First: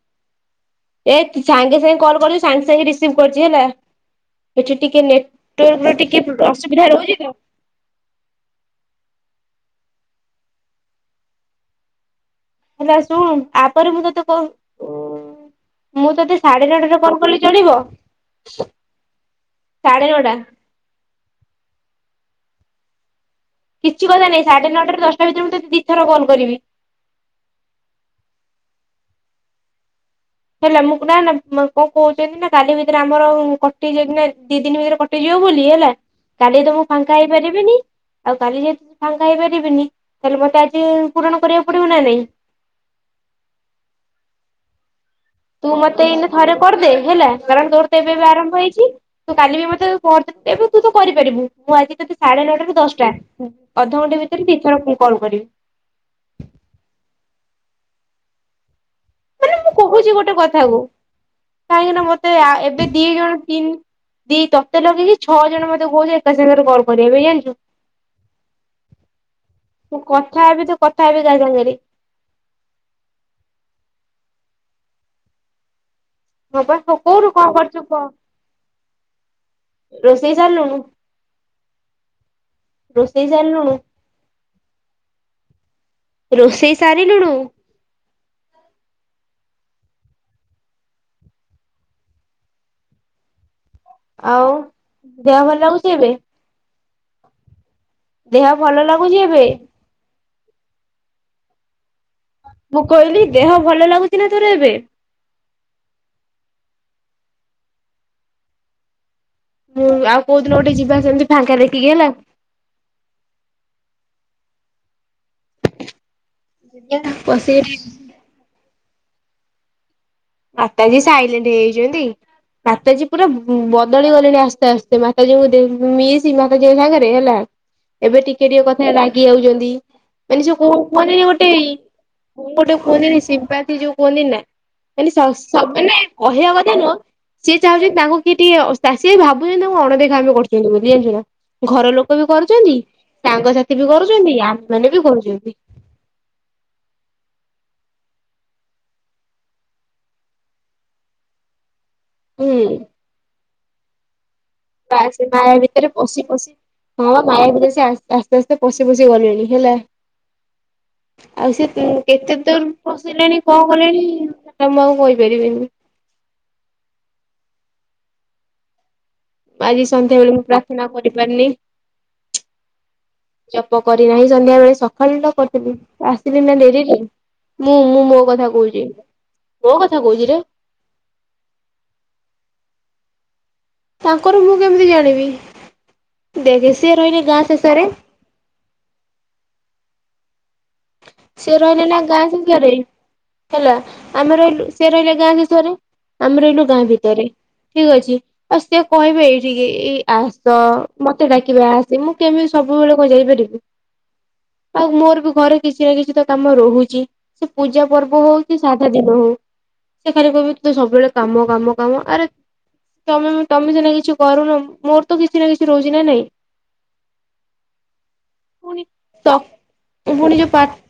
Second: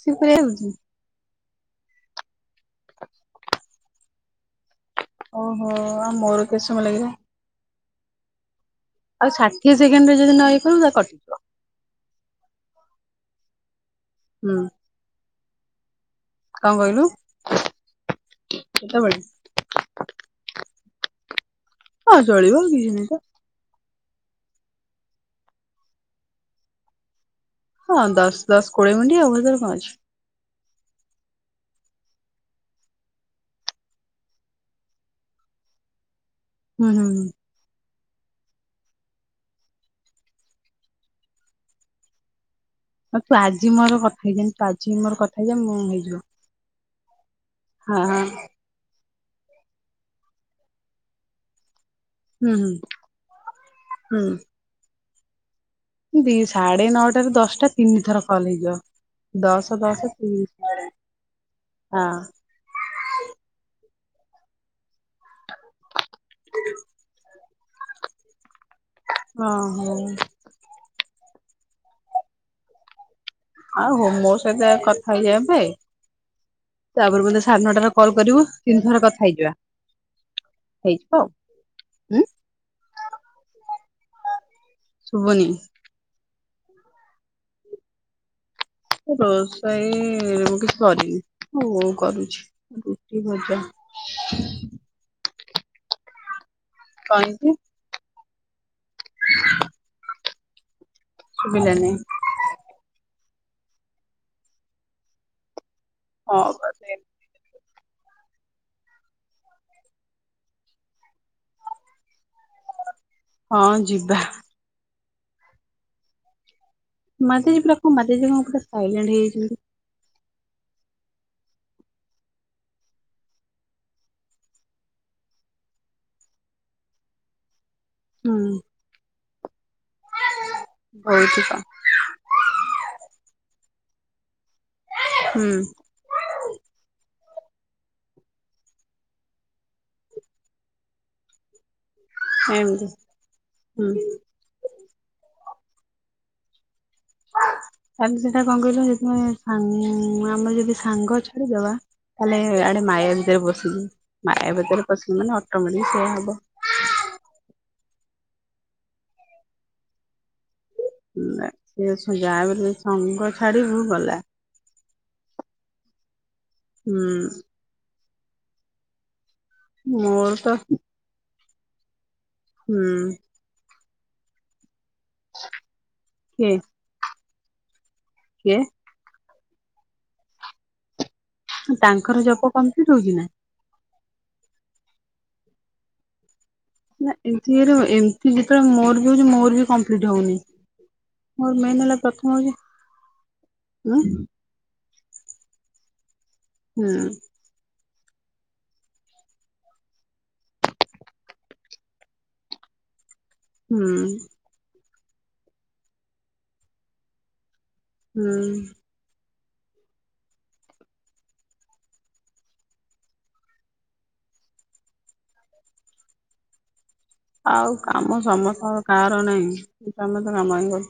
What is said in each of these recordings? ସେ କରି [unintelligible] ଏ ସାଙ୍ଗେ ସାଙ୍ଗେ କଲ୍ କଲି ସାଙ୍ଗେ ସାଙ୍ଗେ ରିସିଭ କରୁଚି ହେଲା। ଏଠି ଟିକେ ଓହୋ ନେଟୱାର୍କ ର ଆଉ ଟିକେ ମୋର କେତେ ସମୟ ଅସୁବିଧା ଲାଗିଲା ରହୁଚି ତ। ଆଉ ଷାଠିଏ ସେକେଣ୍ଡରେ ଯଦି ନ ୟେ କଲୁ ତାହାଲେ କଟିବ। ହେଲା ଶୁଣ ଆପରେ ମୁଁ ତତେ ହୁଁ କହୁ ମୁଁ ତତେ ସାଢ଼େ କଣ ନଅଟାରେ କହିଲୁ କଲ କଲେ ଚଳିବ, କେତେବେଳେ ସାଢ଼େ ନଅଟା? ହଁ ଚଳିବ ଆଉ କିଛି ନାହିଁ ତ। କିଛି କଥା ନାହିଁ ସାଢେ ନ ଟାରୁ ଦଶଟା ଭିତରେ ମୁଁ ତତେ ଦି ଥର କଲ କରିବି। ହଁ ଦଶ ଦଶ କୋଡିଏ ମିନଟ୍ ଆଉ ହେଥିରେ କଣ ଅଛି। ହେଲେ ମୁଁ ନା ନା ମୁଁ କଣ କହୁଚନ୍ତି ନା କାଲି ଭିତରେ ଆମର କଟି ଯି ନା ଦି ଦିନ ଭିତରେ କଟି ଇ ଯିବ ବୋଲି ହେଲା କାଲି ତ ମୁଁ ହୁଁ ଫାଙ୍କା ହୁଁ ହେଇପାରିବିନି ଆଉ କାଲି ଯଦି ମୁ ଫାଙ୍କା ହେଇପାରିବିନି, ତାହେଲେ ମତେ ଆଜି ପୂରଣ କରିବାକୁ ପଡିବ ନା ନାଇଁ। ତୁ ଆଜି ମୋର କଥା ହେଇ ଜା ତୁ ଆଜି ମୋର କଥା ହେଇଯା ତୁ ମୁଁ ମତେ ହେଇଯିବ ଏଇନେ ଥରେ କରିଦେ ହେଲା କାରଣ ତୋର ତ ହଁ ଏବେ ହଁ ଏବେ ଆରମ୍ଭ ହେଇ ଚି ତୁ କାଲି ବି ମତେ କରିଥିଲୁ ଏବେ ତୁ ତ କରିପାରିବୁ ମୁଁ ଆଜି ତତେ ସାଢ଼େ ହୁଁ ନଅଟାରୁୁ ଦଶଟା ହୁଁ ଅଧଘଣ୍ଟା ଭିତରେ ଦିଇଥର କଲ୍ କରିବି। ଦି ସାଢେ ନଅଟା ର ଦଶଟା ତିନି ଥର କଲ୍ ହେଇଯିବ। ଦଶ ଦଶ କହୁଚି ଗୋଟେ କଥା ତିରିଶ କୁ ହଁ କାହିଁକିନା ମତେ ଏବେ ଦି ଜଣ ତିନି ଦି ତତେ ଲଗେଇକି ଛଅ ଜଣ ମତେ କହୁଛ ଏକା ସାଙ୍ଗରେ କଲ କରିବାକୁ ଜାଣିଚୁ। ଓହୋ ମୁଁ କଥା ହେବି ତ କଥା ହେବି କାହା ସାଙ୍ଗରେ? ଆଉ ହୋ ମୋ ସହିତ କଥା ହେଇଯା ଏବେ। ହଁ ପା ତାପରେ କୋଉଠୁ ମୋତେ କଣ ସାଢେ କରୁଛୁ ନଅଟାରେ କହ? କଲ୍ କରିବୁ ତିନି ଥର କଥା ହେଇଯିବା। ରୋଷେଇ ସରିଲୁଣୁ? ହେଇଯିବ ଆଉ ହୁଁ ରୋଷେଇ ସାରିଲୁଣୁ? ଶୁଭନି। ରୋଷେଇ ସାରିଲୁଣୁ? ରୋଷେଇ ମୁଁ କିଛି କରିନି, ବୋଉ କରୁଛି ରୁଟି, ଭଜା। ଆଉ। ଦେହ ଭଲ ଲାଗୁଚି ଏବେ? କ ହେଇଚି? ଦେହ ଭଲ ଲାଗୁଚି ଏବେ? ଶୁଭିଲାନି। ମୁଁ କହିଲି ଦେହ ଭଲ ଲାଗୁଚି ନା ତୋର ଏବେ? ହଁ ବୋଧେ। ମୁଁ ଆଉ କୋଉଦିନ ଗୋଟେ ଯିବା ସେମିତି ଫାଙ୍କା ଦେଖିକି ହେଲା। ହଁ, ଯିବା। ଯିବା ମାଧେଜୀ ପୁରା ବସିକି କଣ ମାଦେଜୀ କଣ ପୁରା ସାଇଲେଣ୍ଟ ହେଇଯାଇଛନ୍ତି। ମାତାଜୀ ସାଇଲେଣ୍ଟ ହେଇଯାଇଛନ୍ତି। ମାତାଜୀ ପୁରା ବଦଳି ଗଲେଣି ଆସ୍ତେ ଆସ୍ତେ ମାତାଜୀଙ୍କୁ ମିଶି ମାତାଜୀଙ୍କ ସାଙ୍ଗରେ ହେଲା। ଏବେ ହୁଁ ଟିକେ ଟିକେ କଥାରେ ରାଗି ଯାଉଛନ୍ତି ମାନେ ସେ କ ମେ ଗୋଟେ। ହଉଥିବ ମୁଁ ଗୋଟେ କୁହନ୍ତିନି ସିମ୍ପାଥି ଯୋଉ କୁହନ୍ତି ନା ମାନେ ହୁଁ ମାନେ କହିବା କଥା ନୁହଁ। ସିଏ ଚାହୁଛନ୍ତି ତାଙ୍କୁ କିଏ ଟିକେ ସେ ଭାବୁଛନ୍ତି ତାଙ୍କୁ ଅଣଦେଖା କରି ରଖିଛନ୍ତି ବୋଲି ଜାଣିଚୁ ନା, ଘର ଲୋକ ଲୋକ ବି କରୁଛନ୍ତି, ଏମିତି ସାଙ୍ଗସାଥି ବି ହୁଁ କରୁଛନ୍ତି, ଆମେ ମାନେ ବି କରୁଛନ୍ତି। ତା ହେଲେ ସେଇଟା କଣ କହିଲୁ। ଯଦି ଆମେ ଯଦି ସାଙ୍ଗ ଛାଡିଦବା ତାହେଲେ ହୁଁ। ଆଡେ ମାୟା ଭିତରେ ପଶୁ ମାୟାବତି। ଥାଆ ସେ ମାୟା ଭିତରେ ପଶି ପଶି। ହଁ ମାୟା ଭିତରେ ସେ ଆସ୍ତେ ଆସ୍ତେ ପଶି ପଶି ଗଲେଣି ହେଲା। ଆଉ ସେ କେତେ ଯାହା ବି ଦୂର ହେଲେ ସଙ୍ଗ ପସିଲେଣି କଣ ଛାଡିବୁ କଲେଣି? ଗଲା ମୁଁ ଆଉ କହି ପାରିବିନି? ହୁଁ ଆଜି ମୋର ସନ୍ଧ୍ୟାବେେଳେ ମୁଁ ତ ପ୍ରାର୍ଥନା କରିପାରିନି। ହୁଁ ଜପ କରିନାହିଁ ସନ୍ଧ୍ୟା ବେଳେ ସକାଳଟା କରିଥିଲି। ଆସିଲି ନା କିଏ ଡେରି ମୁଁ ମୁଁ ମୋ କଥା କିଏ କହୁଛି। କୋଉ କଥା କହୁଛିରେ। ତାଙ୍କର ଜପ କମ୍ପ୍ଲିଟ୍ ହଉଛି ନା? ତାଙ୍କର ମୁଁ କେମିତି ଜାଣିବି? ଦେଖେ ସିଏ ରହିଲି ଗାଁ ଶେଷରେ କି ଯେତେବେଳେ ମୋର ବି ହଉଛି। ମୋର ବି କମ୍ପ୍ଲିଟ୍ ହଉନି। ମୋର ସେ ମେନ୍ ରହିଲେ ହେଲା ନା ଗାଁ ପ୍ରଥମ ହଉଛି ଭିତରେ। ହେଲା ଉଁ ଆମେ ରହିଲୁ ସେ ରହିଲା ଗାଁ ଭିତରେ। ଆମେ ରହିଲୁ ଗାଁ ହୁଁ ଭିତରେ। ଠିକ୍ ଅଛି। ଆଉ ସିଏ କହିବେ ଏଇଠି ଏଇ ଆସ ତୋ ମତେ ଡାକିବେ ଆସ। ମୁଁ କେମିତି ସବୁବେଳେ କଣ ଯାଇପାରିବି? ହୁଁ। ଆଉ ମୋର ବି ଘରେ କିଛି ନା କିଛି ତ କାମ ରହୁଛି। ସେ ପୂଜା ପର୍ବ ହୁଁ ହଉକି ସା ଦିନ ହଉ ସେଖାଲି କହିବେ ତୁ ତ ସବୁବେଳେ କାମ କାମ କାମ ଆରେ ତମେ - ତମେ ସିନା କିଛି କରୁନ। ମୋର ତ କିଛି ନା କିଛି ରହୁଛି ନା ନାଇଁ। ଆଉ କାମ ସମସ୍ତଙ୍କର ପୁଣି କାହାର ତ ନାହିଁ। ତମେ ତ ପୁଣି କଣ ଯୋଉ ପା ମରିଯାଇଛି?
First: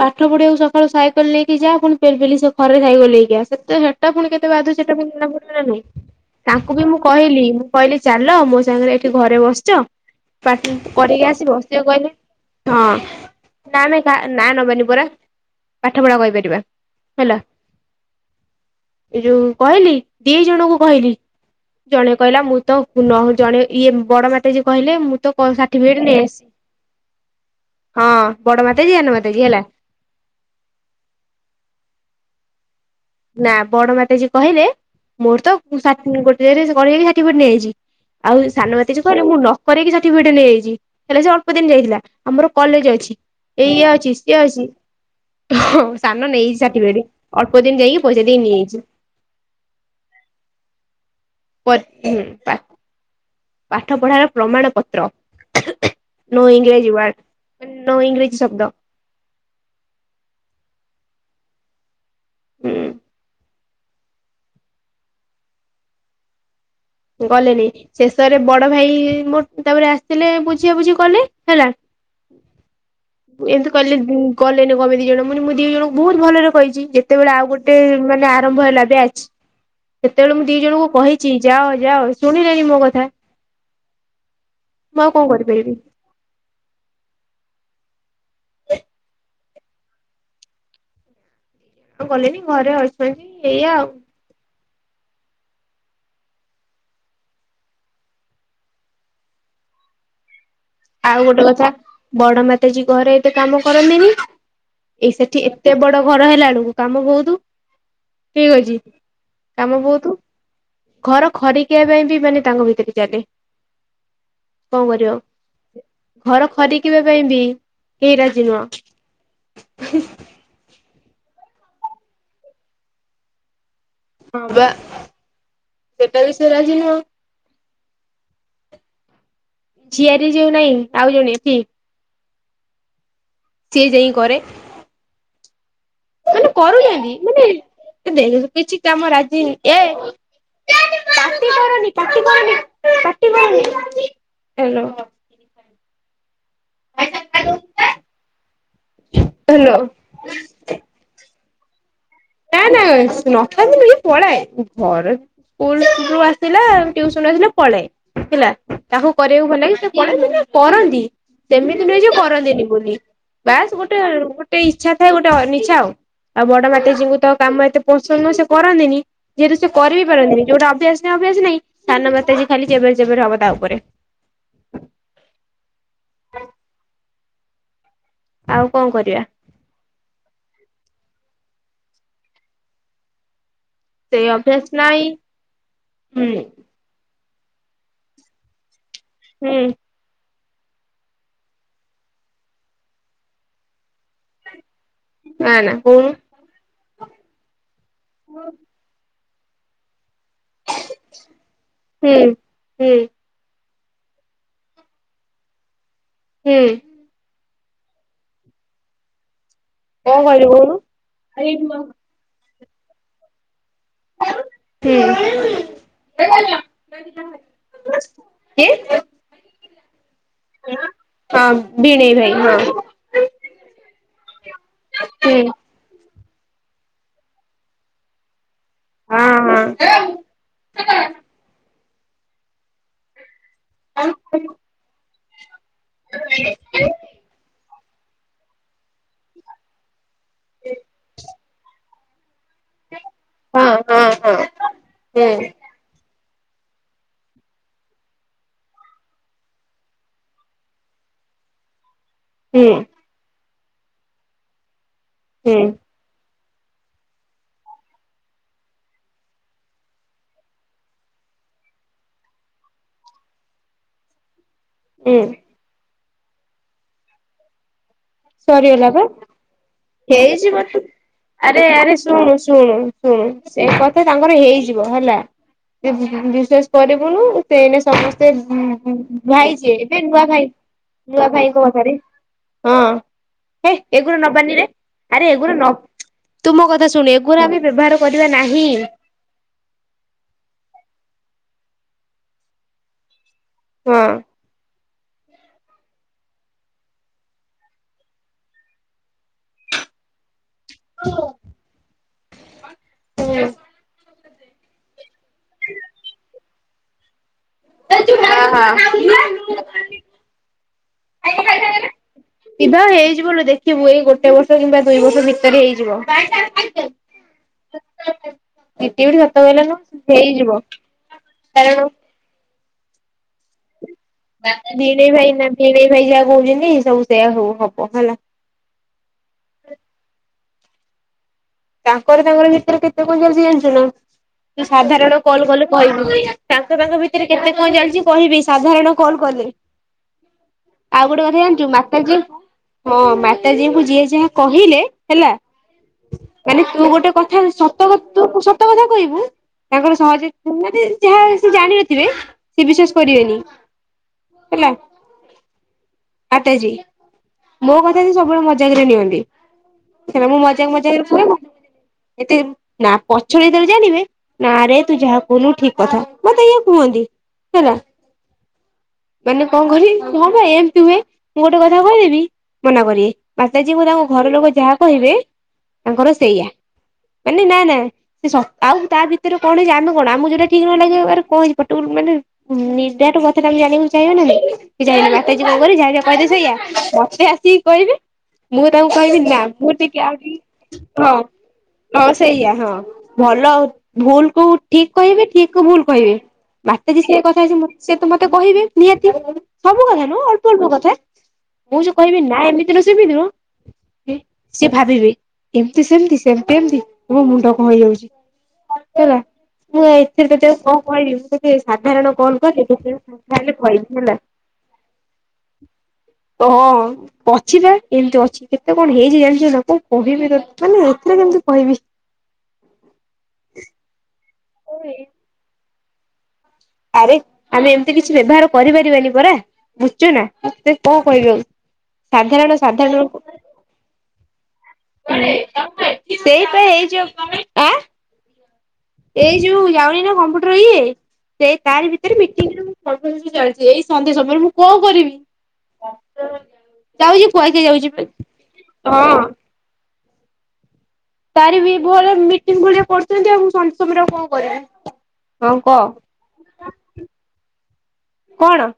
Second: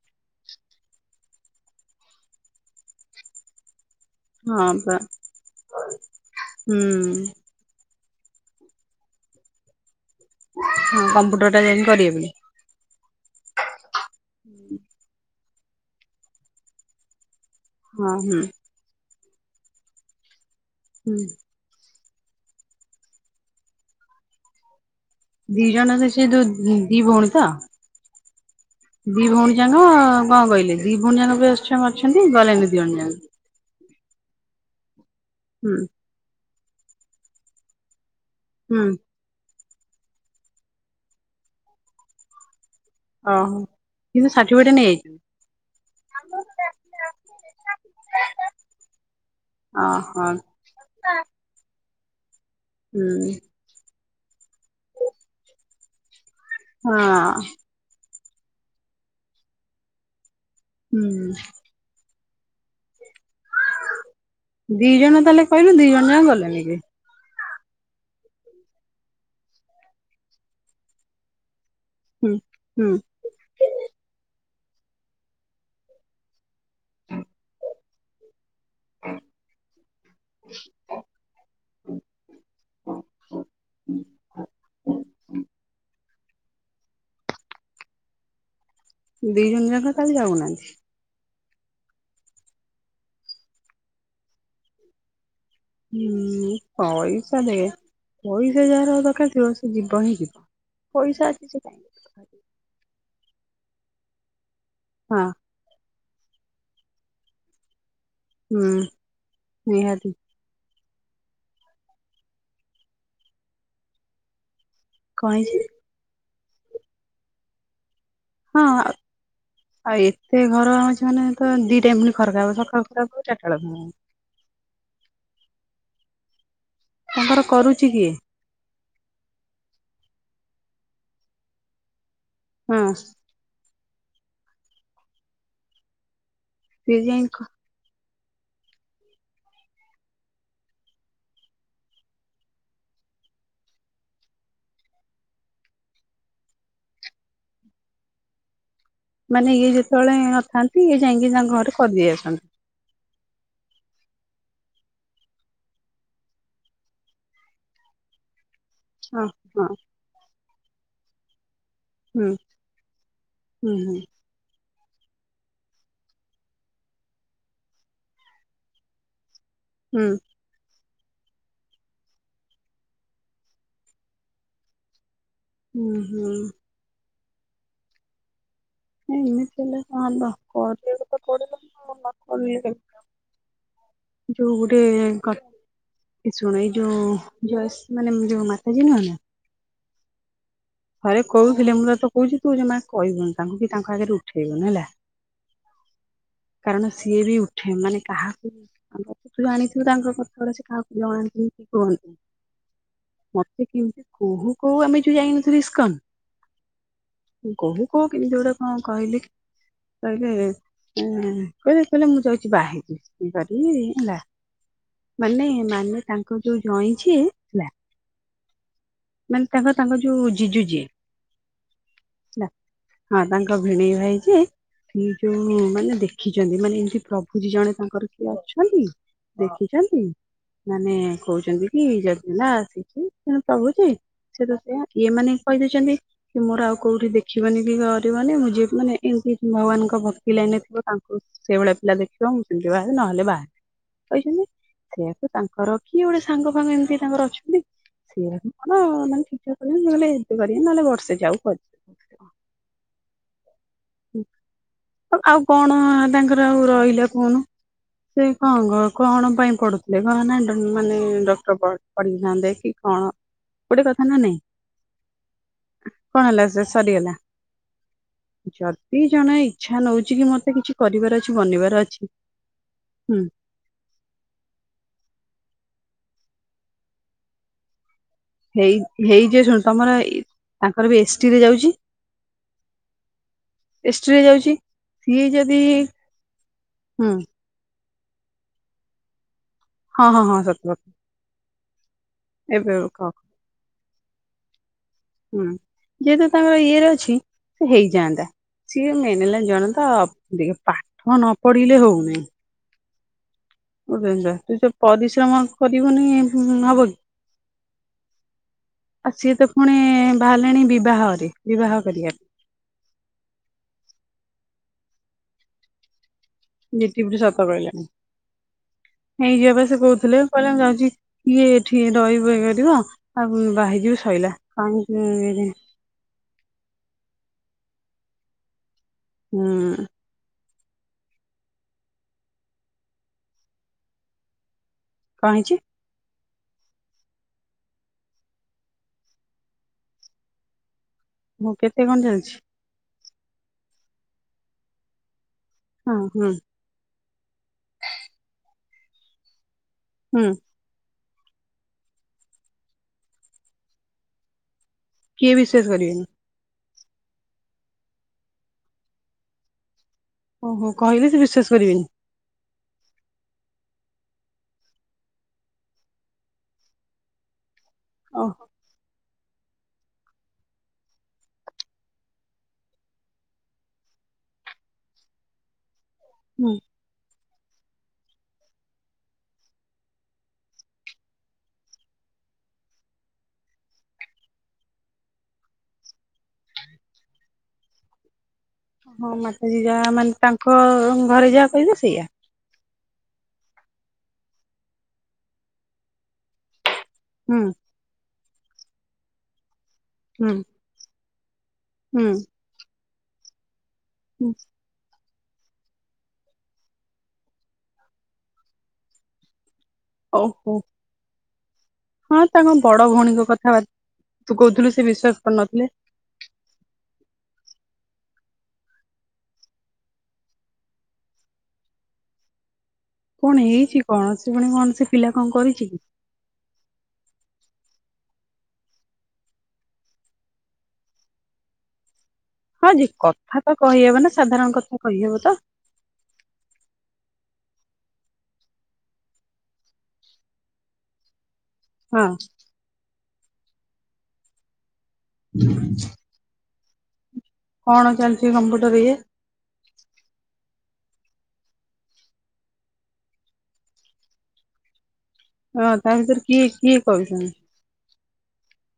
ପାଠ ପଢିବାକୁ ସକାଳୁ ସାଇକେଲ ନେଇକି ଯା। ପୁଣିି ପେଲି ପେଲି ସେ କଡ଼ରେ ସାଇକେଲ ନେଇକି ଆ। କେତେ ଟା ପୁଣି କେତେ ହଁ ବାଧୁଛି ସେଟା ପା ପୁଣି ହୁଁ ମୁଁ କହିଲି କହିଲି ଚାଲ ମୋ ସାଙ୍ଗରେ ଏଠି ଘରେ ବସଛ। ପାଟି ହଁ -କରିକି ଆସି କମ୍ପ୍ୟୁଟର ଟା ବସିବାକୁ ଯାଇକି କହିଲି କରିବେ ବୋଲି। ହଁ ନାବେ ନାଁ ନବାନି ପରା ପାଠ ପଢା କହିପାରିବା ହେଲା। ହଁ ହୁଁ। ଏ ଯୋଉ କହିଲି ଦି ଜଣଙ୍କୁ କହିଲି। ହୁଁ ଜଣେ କହିଲା ମୁଁ ତ ନ ଜଣେ ଇଏ ବଡ ମାତାଜି କହିଲେ ମୁଁ ତ ମୋ ଦି ଜଣ ସର୍ଟିଫିକେଟ ସେ ସେ ଲେସ୍ ଯୋଉ ଦି ଭଉଣୀ ତ? ହଁ ବଡ ମା ଦି ଭଉଣୀ ଯାକ କଣ କହିଲେ। ଦି ଭଉଣୀ ଯାକ ଅଛନ୍ତି ଗଲେନି ଦି ଭଣୀ ଯାକ। ନାଁ ବଡ ମାତାଜି କହିଲେ। ମୋର ତ ହୁଁ ସା ଗୋଟେ ଜାଗାରେ ବଡ଼ ସାଟିଫିକେଟ ନେଇଆଇଛି। ଆଉ ହୁଁ ସାନମାତାଜୀ କହିଲେ। ମୁଁ ନ କରେଇକି ସାର୍ଟିଫିକେଟ ନେଇଯାଇଛି ହେଲେ ସେ ଅଳ୍ପ ଦିନ ଯାଇଥିଲା ଆମର କଲେଜ ଅଛି। ଓହୋ ଏଇଆ ଅଛି କିନ୍ତୁ ସିଏ ଅଛି ସାର୍ଟିଫିକେଟ ନେଇଯାଇଛନ୍ତି। ହଁ ସାନ ନେଇ ସାଠି ବେନି ଅଳ୍ପ ଦିନ ଯାଇକି ପଇସା ଦେଇ ନେଇଆଇଛି। ହଁ ହଁ। ହଁ। ପ [inaudible] ହୁ। ପାଠ ପଢାର ପ୍ରମାଣ ପତ୍ର ନୋ ଇଂଗ୍ରାଜୀ ହଁ ୱାର୍ଡ। ନୋ ଇଂଗ୍ରେଜୀ ଶବ୍ଦ। ହୁଁ ହୁଁ। ହୁଁ। ଦି ଜଣ ତାହେଲେ କହିଲୁ ଦି ଜଣ ଯାକ ଗଲେନି ଯେ। ଗଲେନି ଶେଷରେ ବଡ ଭାଇ ମୋ ତାପରେ ଆସିଥିଲେ ବୁଝିଆ ବୁଝି କଲେ ହେଲା। ହୁଁ ହୁଁ। ଏମତି କହିଲେ ଉଁ ଗଲେନି କଣ ପାଇଁ ଦି ଜଣ ମୁଁ କହିଲି ମୁଁ ଦି ଜଣଙ୍କୁ ବହୁତ ଭଲରେ କହିଚି ଯେତେବେଳେ ଆଉ ଗୋଟେ ମାନେ ଆ ରମ୍ଭ ହେଲା ବ୍ୟାଚ୍ କେତେବେଳେ ମୁଁ ଦି ଜଣଙ୍କୁ କହିଚି ଯାଅ ଯାଅ ଶୁଣିଲେଣି ମୋ କଥା। ମୁଁ ଆଉ କଣ କରିପାରିବି। ଦି ଜଣ ଯାକ ତାହେଲେ ଯାଉନାହାନ୍ତି? ଆଉ ଗଲେନି ଘରେ ଅଛନ୍ତି ଏଇଆ ଆଉ। ଉଁ ପଇସା ଦେ ପଇସା ଯାହାର ଦରକାର ଥିବ ସେ ଯିବ ହିଁ ଯିବ। ଆଉ ପଇସା ଗୋଟେ ଅଛି ସେ କଥା କାହିଁକି ବଡ ମାତାଜୀ ଘରେ ଏତେ କାମ କରନ୍ତିନି ଏଇ ହଁ ସେଠି ଏ ତେ ବଡ ଘର ହେଲା ବେଳକୁ କାମ ବହୁତୁ ଠିକ୍ ହୁଁ ଅଛି କାମ ନିହାତି ବହୁତୁ। ଘର ଖରିକିଆ ପାଇଁ ବି ମାନେ ତାଙ୍କ ଭିତରେ ଚାଲେ। କଣ କରିବା। କାଇଁ ଯିବି। ଘର ଖରିକିବା ପାଇଁ ବି କେହି ରା ହଁ ଆଉ ଆଉ ଏ ସେ ଘର ଅଛି ମାନେ ତ ଦି ଟାଇମ ପୁଣି ଖରାକା ହବ ସକାଳୁ ଥରେ ହବ ଚାରଟା ବେଳେ ପୁଣି। ହଁ ବା ଏଇଟା ବି ସିଏ ରାଜି ନୁହଁ। ତାଙ୍କର କରୁଚି କିଏ? ଝିଆରୀ ଯୋଉ ନାଇଁ ଆଉ ଜଣେ ଏଠି। ହଁ। ସିଏ ଯାଇଁ କରେ। ସିଏ କରୁନାହାନ୍ତି ଯାଇ ମାନେ ଏ ଦେଖେ କିଛି କାମ ରାଜି ଏ ପାଟି କରନି ପାଟି କରନି ପାଟି କରନି ହ୍ୟାଲୋ। ହଁ। ମାନେ ଇଏ ହ୍ୟାଲୋ। ଯେତେବେଳେ ନ ଥାନ୍ତି ଇଏ ଯାଇକି ତାଙ୍କ ଘରେ କରଦେଇ ଆସ ନା ନା ନ ଥାନ୍ତି ବୋଲି ପଳାଏ ଘରେ ସ୍କୁଲ ରୁ ଆସିଲେ ଟ୍ୟୁସନ୍ ରୁ ଆସିଲେ ପଳାଏ ହେଲା। ତାକୁ ହଁ କରିଆକୁ ଭଲ ହଁ ଲାଗେ ସେ ପଳାଏ ମାନେ କରନ୍ତି। ସେମିତି ନୁହେଁ ଯ ହୁଁ କରନ୍ତିନି ବୋଲି ହୁଁ ବାସ୍ ଗୋଟେ ହୁଁ ଗୋ ଟେ ଇଛା ଥାଏ ଗୋଟେ ଅନିଚ୍ଛା ଆଉ ଆଉ ବଡ ମାତାଜୀ ଙ୍କୁ ତ କାମ ଏତେ ପସନ୍ଦ ନୁହେଁ ସିଏ କରନ୍ତିନି ଯେହେତୁ ସିଏ କରିବି ହୁଁ ପାରନ୍ତିନି ଯୋଉଟା ଅଭ୍ୟାସ ନାହିଁ ଅଭ୍ୟାସ ନାଇଁ। ସାନ ମାତାଜୀ ଖାଲି ଚେବେରେ ଚେବେରେ ହବ ତା ଉପରେ। ହୁଁ ହୁଁ। ଆଉ କଣ କର ନାଇଁ ଏମିତି ହେଲେ କଣ ହବ କରିଆକୁ ତ ପଡିବ ଆଉ ନ କଲେ କେମତି ସେଇ ହବ। ଯୋଉ ଅଭ୍ୟାସ ଗୋଟେ ନାହିଁ କ ହୁଁ ଏ ଶୁଣ ଏଇ ଯୋଉ ଜ ସ୍ ମାନେ ଯୋଉ ମାତାଜୀ ନୁହ ନା ହୁଁ। ଘରେ କହୁଥିଲେ ମୁଁ ତତେ କହୁଚି ତୁ ଯମା କହିବୁନି। ତାଙ୍କୁ କି ତାଙ୍କ ଆଗରେ ଉଠେଇବୁନି ହେଲା। ନା ନା କଉନୁ। କାରଣ ସିଏ ବି ଉଠେ ମାନେ କାହାକୁ ଆମେ [inaudible] ତୁ ଜାଣିଥିବୁ ତାଙ୍କ କଥା ଗୁଡା ସିଏ ଆଉ ଜଣାନ୍ତିନି କି କୁହନ୍ତିନି ହୁଁ ହୁଁ [unintelligible] ସେ କେମିତି କହୁ କହୁ ଆମେ ଯୋଉ ଯାଇନଥିଲୁ ଇସ୍କନ। ହୁଁ। କହୁ କହୁ କେମିତି ଜୋର କଣ କହିଲି କଣ କହିଲେ କହିଲୁ କହୁନୁ କହିଲେ କହିଲେ ମୁଁ ଯାଉଛି ବାହା ହେବି ହେଲା। ହୁଁ ମାନେ ମାନେ ତାଙ୍କ ଯୋଉ ଜଇଁ ଯିଏ ହେଲା। କିଏ? ମାନେ ତାଙ୍କ ତାଙ୍କ ଯୋଉ ଜିଜୁ ଯିଏ। ହଁ ଭିଣୋଇ ଭା ହେଲା ବନଇ ହଁ। ହଁ ତାଙ୍କ ଭିଣେଇ ଭାଇ ଯିଏ ସେ ହୁଁ ଯୋଉ ମାନେ ଦେଖ ଦେଖିଛନ୍ତି ମାନେ ଏମିତି ପ୍ରଭୁଜୀ ଜଣେ ତାଙ୍କର ସେ ଅଛନ୍ତି ହଁ ହଁ। ଦେଖିଛନ୍ତି ମାନେ କହୁଛନ୍ତି କି ଯନା ଆସି ତେଣୁ ପ୍ରଭୁଜି ସେ ତ ସେଇଆ ଇଏମାନେ କହିଦେଇଛନ୍ତି କି ମୋର ଆଉ କୋଉଠି ଦେଖ ଦେଖିବନି କି କରିବନି ମୁଁ ଯ ମାନେ ଏମିତି ଭଗବାନଙ୍କ ଭକ୍ତି ଲାଇନ ରେ ଥିବ ତାଙ୍କୁ ସେଇଭଳିଆ ପିଲା ଦେଖି କହିଛନ୍ତି ସେମିତି ବାହା ହେବି ନହେଲେ ବାହା ହଁ ହଁ ହଁ ହେବିନି ରେ କହିଛନ୍ତି ହୁଁ ସେଆକୁୁ ତାଙ୍କର କିଏ ଗୋଟେ ସାଙ୍ଗ ଫାଙ୍ଗ ଏମିତି ତାଙ୍କର ଅଛନ୍ତି। [unintelligible] ହୁଁ। ଆଉ ହୁଁ କଣ ତାଙ୍କର ଆଉ ରହିଲା କହୁନୁ। ସେ କଣ କ କଣ ପାଇଁ ପଢୁଥିଲେ କହ ନା ମାନେ ଡ ଡକ୍ଟର ପ ପଢିଥାନ୍ତେ କି କଣ ଗୋଟେ କଥା ନ ନାଇଁ। ହୁଁ। କଣ ହେଲା ସେ ସରିଗଲା। ସରିଗଲା ଯଦି ବା ଜଣେ ଇଚ୍ଛା ନଉଛି କି ମତେ ହେଇଜିବ କିଛି କରିବାର ଅଛି ଆରେ ବନିବାର ଆରେ ଅଛି ଶୁଣୁ ଶୁଣୁ ଶୁଣୁ ହୁଁ ସେ କଥା ତାଙ୍କର ହେଇଯିବ ହେଲା ସେ ବିଶ୍ଵାସ କରିବୁନୁ ସେ ଏଇନେ ସମସ୍ତେ ହେଇ ହେଇ ଯେ ଶୁଣ ଭାଇଛିି ତମର ଏବେ ନୂଆ ଭାଇ ତାଙ୍କର ବି ଏସ୍ ଟି ନୂଆ ରେ ଭାଇଙ୍କ ଯାଉଛି କଥାରେ। ହଁ ହେ ଏସ୍ ଟି ଏଗୁରା ଯାଉଛି ନବାନି ରେ ସିଏ ଆରେ ଏଗୁରା ଯଦି ନ ତୁ ମୋ କଥା ହୁଁ ଶୁଣେ ଏଗୁରା ତାକୁ ଆମେ ବ୍ୟବହାର କରିବା ନାହିଁ। ହଁ ହଁ ହଁ ସତ ଏବେ କ ହଁ। ହୁଁ ଯେହେତୁ ତାଙ୍କର ଇଏରେ ଅଛି ହେଇଯାଆନ୍ତା। ସିଏ ମେନ ହେଲା ଜଣେ ତ ଟିକେ ପାଠ ନ ପଢିଲେ ହଉନି। ହୁଁ। ବୁଝୁଛ ତ ସେ ପରିଶ୍ରମ କରିବୁନି ହବ କି? ଆଉ ସିଏ ତ ପୁଣି ବିବାହ ବାହାରିଲେଣି ବିବାହରେ ବିବାହ କରିବା ସିଧା ହେଇଯିବନୁ ଦେଖିବୁ ଏଇ ଗୋଟେ ବର୍ଷ କିମ୍ବା ଦୁଇ ବର୍ଷ ଭିତରେ ହେଇଯିବ। ଝିଟି ପିଟି ସତ କହିଲା। ଏତେ ବି ସତ ହେଇ କହିଲା ଯିବାପା ସେ ନୁହଁ କହୁଥିଲେ ହେଇଯିବ କହିଲେ ମୁ ଯାଉଛି ଇଏ କାରଣ ଏଠି ରହିବ ହେଇ କରିବ। ଆଉ ବାହା ସ୍ ତାଙ୍କ ଭିଣେଇ ଭାଇ ନା ଭିଣେଇ ଭାଇ ଯାହା କହୁଛନ୍ତି ସବୁ ସେୟା ହଉ ହବ ହେଲା। ହଁ। ତାଙ୍କର ତାଙ୍କର ଭିତରେ କେତେ କଣ ଚାଲିଛି ଜାଣିଛୁ ନା ତୁ ସାଧାରଣ କଣ କଲ୍ ହେଇଛି କଲେ କହିବି ତାଙ୍କ ତାଙ୍କ ଭିତରେ କେତେ କଣ ଚାଲିଛି କହିବି ସାଧାରଣ କଲ କଲେ। ଆଉ ଗୋଟେ କଥା ମୁଁ ଜାଣିଛୁ କେତେ କଣ ମାତାଜି ଚାଲିଛି ହଁ ମାତାଜୀଙ୍କୁ ଯିଏ ଯାହା କହିଲେ ହେଲା। ହଁ ହଁ। ମାନେ ତୁ ଗୋଟେ କଥା ସତୁ ସତ କଥା କହିବୁ ତାଙ୍କର ହୁଁ ସହଜେ ତୁ ମାନେ ଯାହା ସେ ଜାଣିିନଥିବେ ସେ ବିଶ୍ୱାସ କରିବେନି ହେଲା। କିଏ ବିଶ୍ୱାସ କରିବେନି। ଆଟାଜୀ ମୋ କଥା ସବୁବେଳେ ମଜାକରେ ନିଅନ୍ତି ହେଲେ ମୁଁ ଓହୋ ମଜାକ କହିଲେ ମଜାକରେ ସେ କୁହେ ବିଶ୍ୱାସ କରିବେନି। ଏତେ ନା ପଛରେ ଜେତେବେଳେ ଜାଣିବେ ନା ରେ ତୁ ଯାହା କହୁନୁ ଠିକ କଥା ମତେ ଇଏ କୁହନ୍ତି ହେଲା। ଓୋ। ମାନେ କଣ କରିବି ମୁଁ ଏମିତି ହୁଏ ମୁଁ ଗୋଟେ କଥା କହିଦେବି। ମନା କରିବେ। ମାତାଜୀ ଓ ତାଙ୍କ ଘର ଲୋକ ଯାହା କହିବେ ତାଙ୍କର ସେୟା। ହୁଁ ମାନେ ନା ନା! କିସ? ଆଉ ତା ଭିତରୁ କଣ ଜାଣିନୁ କଣ ଆମକୁ ଯୋଉଟା ଠିକ ନ ଲାଗିଛି କଣ ହେଇଛି କଟକରୁ ମାନେ ନିଦାଟୁ ମତେ କାଲି [inaudible] ଜାଣିବାକୁ ଚାହିଁବ ନା ନାଇ ଜାଣିବା ପୁର୍ବରୁ ଯାହା କହିଥିଲି ସେଇୟା ମତେ [inaudible] କହିବେ ମୁଁ ତାଙ୍କୁ ହଁ କହିବି ନା ମାତାଜୀ ମୁଁ ଯାହା ଟିକେ ମାନେ ତାଙ୍କ ଆଉ ଘରେ ଯାହା କହିବେ ହଁ ସେଇଆ ହଁ ଭଲ ଆଉ ଭୁଲ କୁ ଠିକ କହିବେ ଠିକ କୁ ଭୁଲ କହିବେ! ମାତାଜୀ ସେ ହୁଁ କଥା ହେଇଛି ସେ ତ ମତେ କହିବେ ନିହାତି ସବୁ କଥା ନୁହଁ ହୁଁ ଅଳ୍ପ ଅଳ୍ପ କଥା। ମୁଁ ଯୋଉ ହୁଁ କହିବି ନା ଏମିତି ନୁହଁ ସେମିତି ନୁହଁ ହୁଁ ସେ ଭାବିବେ। ଏମିତି ସେମିତି ସେମିତି ଏମିତି ମୋ ମୁଣ୍ଡ କଣ ହେଇଯାଉଛି! ହେଲା। ମୁଁ ଏଥିରେ [inaudible] ଓହୋ କଣ କହିଲି ସେ ସାଧାରଣ ହଁ କଣ ତାଙ୍କ କଲେ ବଡ କେତେବେଳ ଭଉଣୀଙ୍କ ଫାଙ୍କା କଥା ହେଲେ କହିବି ହେଲା। ତୁ କହୁଥିଲୁ ସେ ବିଶ୍ଵାସ କରିନଥିଲେ ହଁ ଅଛି ବା ଏମତି ଅଛି। କେତେ କଣ ହେଇଛି ଜାଣିଛ ନା? କଣ କହିବି ତ ମାନେ ଏଥିରେ କେମିତି କହିବି! କଣ ହେଇଛି କଣ ସେ ପୁଣି କଣ ସେ ପିଲା କଣ କରିଛି କି? ଆରେ ଆମେ ଏମିତି କିଛି ବ୍ୟବହାର କରିପାରିବାନି ପରା। ବୁଝୁଛୁନା? ମୁଁ ତତେ କଣ କହିବ ଆଉ? ସାଧାରଣ ହଁ ଯେ ସାଧାରଣ କଥା ତ କହି ହବ ନା ସାଧାରଣ କଥା କହି ହବ ତ। [inaudible] ଏଇ ଯୋଉ ଯାଉନି ନା କମ୍ପୁଟର ଇଏ ସେ ତାରି ହଁ ଭିତରେ ମିଟିଂ ରେ ମୁଁ [inaudible] ଚାଲିଛି ଏଇ ସନ୍ଧ୍ୟା ସମୟରେ ମୁଁ କଣ କରିବି? ହ [unintelligible] ଚାଲିଛି କମ୍ପ୍ୟୁଟର ଇଏ ହଁ ତାରି ବି ଭ ମିଟିଙ୍ଗ ଭଳିଆ କରୁଛନ୍ତି ଆଉ ମୁଁ [inaudible] ସମୟରେ ଆଉ କଣ କରିବି? ହଁ ତା ଭିତରେ କିଏ କିଏ କହୁଛନ୍ତି? କଣ?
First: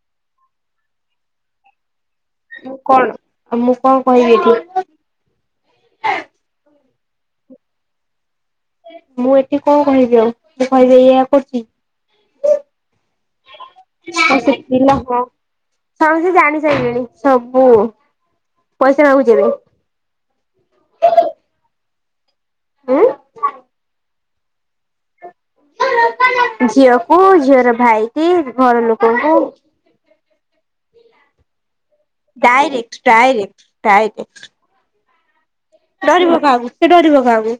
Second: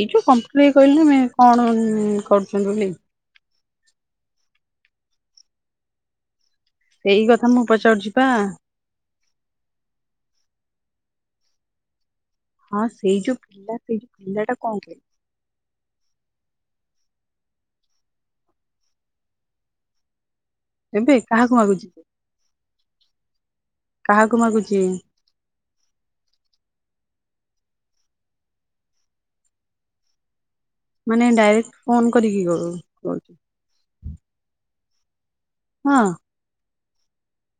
ଏଇ ଯୋଉ କମ୍ପଟର କହିଲନି [inaudible] ମୁ କଣ କରୁଚ ମୁଁ କଣ ମୁଁ କଣ କହିବି ଏଠି? ସେଇ କଥା ମୁଁ ପଚାରୁଛି ବା! ମୁଁ ଏଠି କଣ କହିବି ଆଉ? ମୁଁ କହିବି ଏଇଆ କରୁଛି? ହଁ ସେଇ ଯୋଉ ପିଲା ସେଇ ଯୋଉ ଆଉ ପିଲା ସେ ଟା କଣ? [inaudible] ହଁ ସମସ୍ତେ ଜାଣି ସାରିଲେଣି ସବୁ। ପଇସା ମାଗୁଛି ଏବେ। ଏବେ କାହାକୁ ମାଗୁଚି [inaudible] ଏଁ? କାହାକୁ ମାଗୁଛି? ଝିଅକୁ। ଝିଅର ଭାଇ କି, ଘର ଲୋକଙ୍କୁ। ମାନେ ଡାଇରେକ୍ଟ ଫୋନ କରିକି ଡାଇରେକ୍ଟ କହୁଛି ଡାଇରେକ୍ଟ ଡାଇରେକ୍ଟ। ହଁ ଡରିବ କାହାକୁ? ସେ ଡରିବ କାହାକୁ?